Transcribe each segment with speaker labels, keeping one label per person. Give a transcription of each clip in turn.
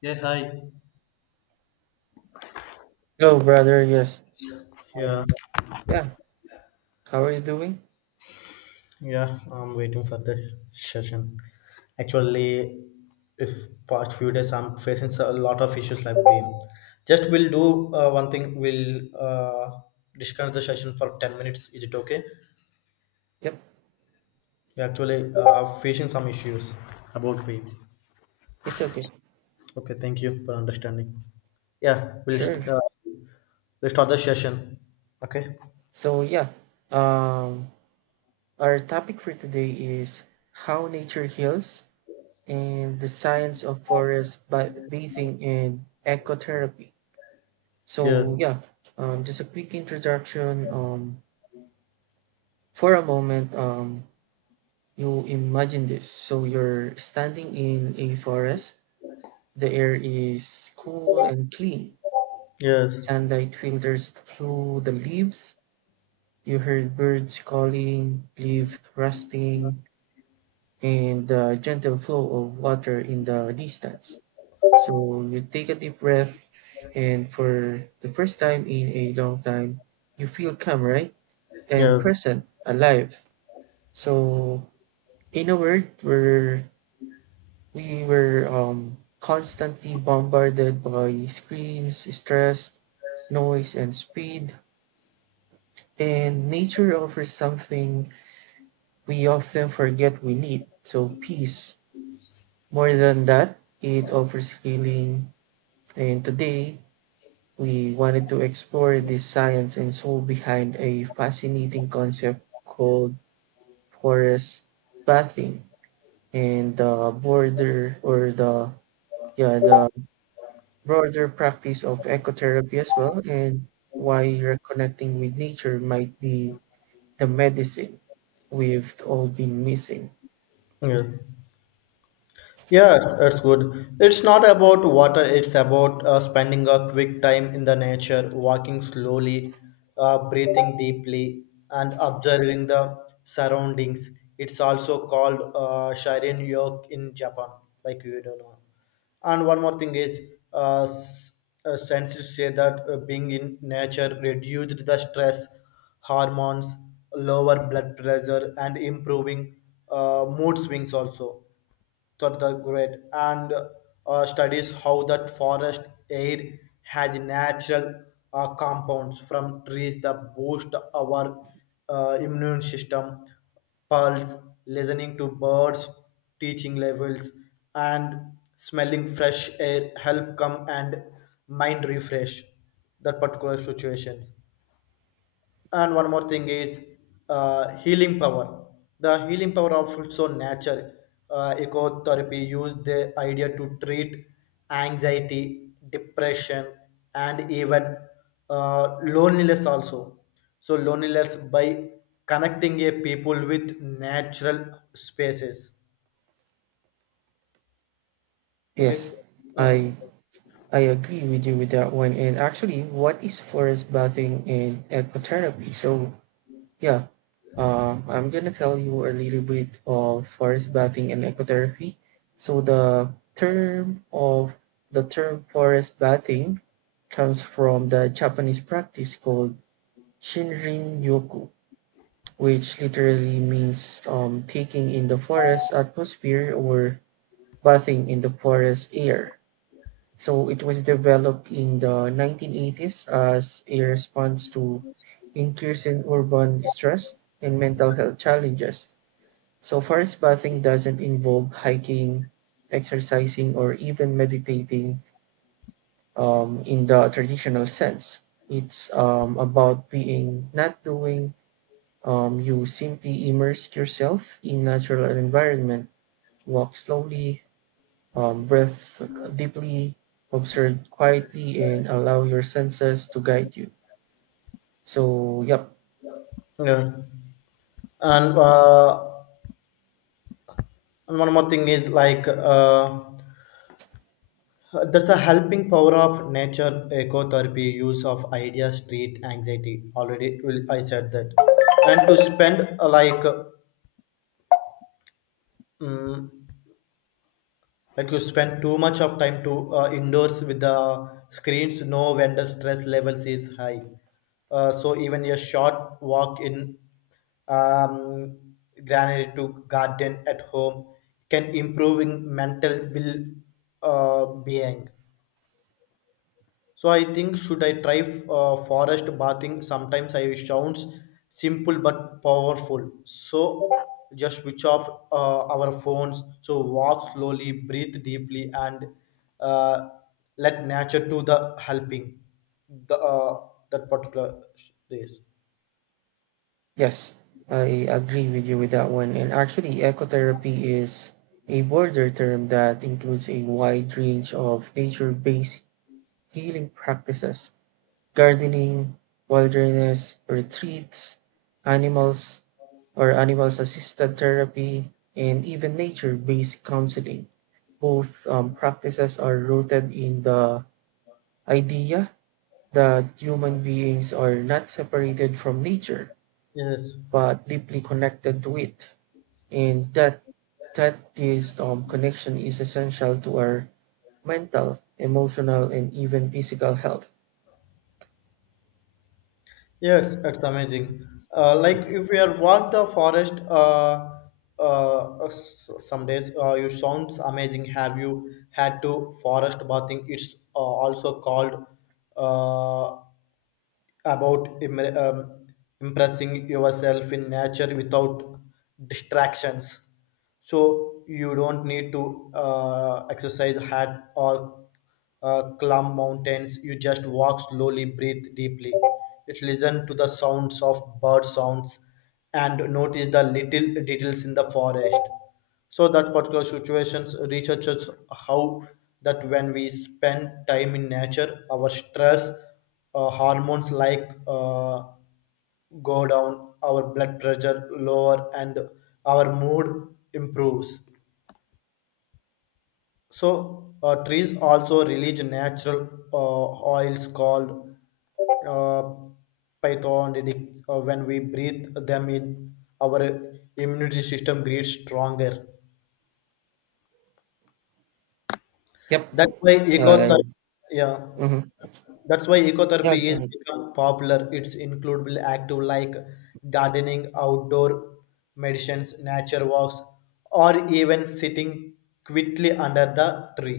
Speaker 1: Yeah, hi.
Speaker 2: Yo, brother, yes.
Speaker 1: Yeah,
Speaker 2: Um, yeah, how are you doing?
Speaker 1: yeah, I'm waiting for this session. Actually, if past few days I'm facing a lot of issues like we'll do one thing. We'll discuss the session for 10 minutes. Is it okay?
Speaker 2: Yep,
Speaker 1: We actually are facing some issues about we.
Speaker 2: it's okay.
Speaker 1: Okay, thank you for understanding. Yeah,
Speaker 2: Sure.
Speaker 1: we'll start the session. Okay.
Speaker 2: So, yeah, um, our topic for today is how nature heals and the science of bathing and ecotherapy.
Speaker 1: Yes.
Speaker 2: So, yeah, just a quick introduction. For a moment, you imagine this. So, you're standing in a forest, the air is cool and clean.
Speaker 1: Yes.
Speaker 2: Sunlight filters through the leaves. You heard birds calling, leaves rustling, and the gentle flow of water in the distance. So you take a deep breath, and for the first time in a long time, you feel calm, right? And
Speaker 1: Yes.
Speaker 2: present, alive. So, in a word, we were constantly bombarded by screens, stress, noise, and speed. And nature offers something we often forget we need. So, peace. More than that, it offers healing. And today, we wanted to explore the science and soul behind a fascinating concept called forest bathing and the border or the yeah the broader practice of ecotherapy as well, and why reconnecting with nature might be the medicine we've all been missing.
Speaker 1: Yes. Yes, it's good. It's not about water, it's about spending a quick time in the nature, walking slowly, breathing deeply, and observing the surroundings. It's also called Shirin Yok in Japan, like you don't know. And one more thing is, scientists say that being in nature reduced the stress hormones, lower blood pressure, and improving mood swings also to the great and studies how that forest air has natural compounds from trees that boost our immune system, pulse, listening to birds, teaching levels, and smelling fresh air help come and mind refresh that particular situations. And one more thing is healing power the healing power of also nature. Uh, ecotherapy used the idea to treat anxiety depression and even loneliness also, so loneliness by connecting a people with natural spaces. Okay,
Speaker 2: Yes,
Speaker 1: uh,
Speaker 2: I I agree with you with that one. And actually, what is forest bathing and ecotherapy? Yeah, I'm gonna tell you a little bit of forest bathing and ecotherapy. So the term forest bathing comes from the Japanese practice called Shinrin Yoku, which literally means taking in the forest atmosphere or bathing in the forest air. So it was developed in the 1980s as a response to increasing urban stress and mental health challenges. So forest bathing doesn't involve hiking, exercising, or even meditating in the traditional sense. It's about being not doing. You simply immerse yourself in natural environment, walk slowly, breathe deeply, observe quietly, and allow your senses to guide you. So, yep.
Speaker 1: yeah. And one more thing is like uh, there's a helping power of nature ecotherapy, use of ideas, street anxiety. Already, I said that. And to spend mm like you spend too much of time to indoors with the screens, no vendor stress levels is high. So even a short walk in um, granary to garden at home can improving mental will being. So I think, should I try forest bathing? Sometimes I sounds simple but powerful. So just switch off our phones. So walk slowly, breathe deeply, and uh, let nature do the helping. The that particular days.
Speaker 2: Yes, I agree with you with that one. And actually, ecotherapy is a broader term that includes a wide range of nature based healing practices: gardening, wilderness retreats, animals animals assisted therapy, and even nature based counseling. Both practices are rooted in the idea that human beings are not separated from nature
Speaker 1: Yes.
Speaker 2: but deeply connected to it, and that this connection is essential to our mental, emotional, and even physical health.
Speaker 1: Yes, it's amazing. Like if we are walk the forest, uh, some days you sounds amazing. Have you had to forest bathing? It's also called uh, about im- um, impressing yourself in nature without distractions, so you don't need to exercise hard or climb mountains. You just walk slowly, breathe deeply, it listen to the sounds of bird sounds, and notice the little details in the forest. So that particular situations researchers how that when we spend time in nature our stress hormones go down, our blood pressure lower, and our mood improves. So trees also release natural uh, oils called uh, pythonidic. Uh, when we breathe them in, our immunity system gets stronger.
Speaker 2: Yep.
Speaker 1: That's why
Speaker 2: I
Speaker 1: ecotherapy, yeah.
Speaker 2: mhm.
Speaker 1: That's why
Speaker 2: Yeah,
Speaker 1: ecotherapy
Speaker 2: go
Speaker 1: is
Speaker 2: ahead.
Speaker 1: become popular. It's include active like gardening, outdoor medicines, nature walks, or even sitting quietly under the tree.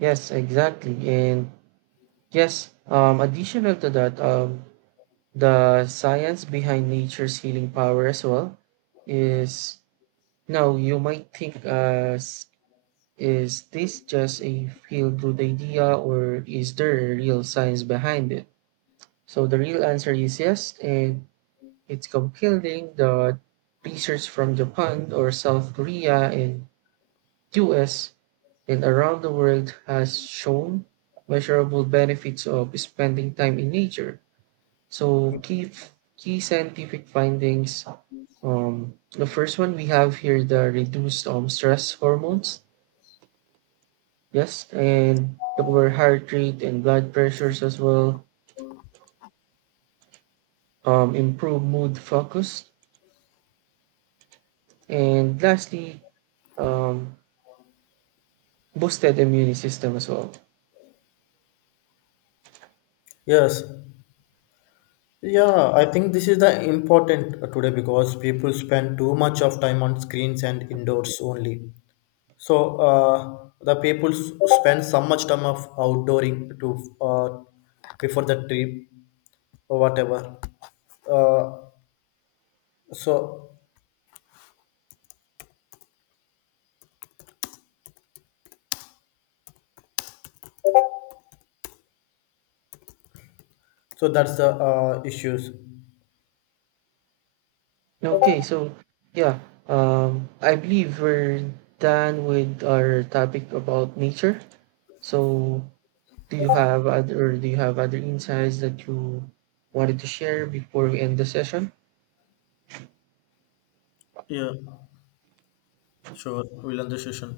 Speaker 2: Yes, exactly. And yes, additional to that, the science behind nature's healing power as well is, now you might think as, is this just a feel-good idea, or is there a real science behind it? So the real answer is yes, and it's compelling. The research from Japan or South Korea and US and around the world has shown measurable benefits of spending time in nature. So key scientific findings. The first one we have here, the reduced stress hormones. Yes, and lower heart rate and blood pressures as well. Improved mood, focus, and lastly, um, boosted immune system as well.
Speaker 1: Yes. Yeah, I think this is the important today because people spend too much of time on screens and indoors only. So the people spend so much time of outdooring to before the trip or whatever. Uh, so So that's the issues.
Speaker 2: Okay, so yeah, I believe we're done with our topic about nature. So, do you have other insights that you wanted to share before we end the session?
Speaker 1: Yeah, sure. We'll end the session.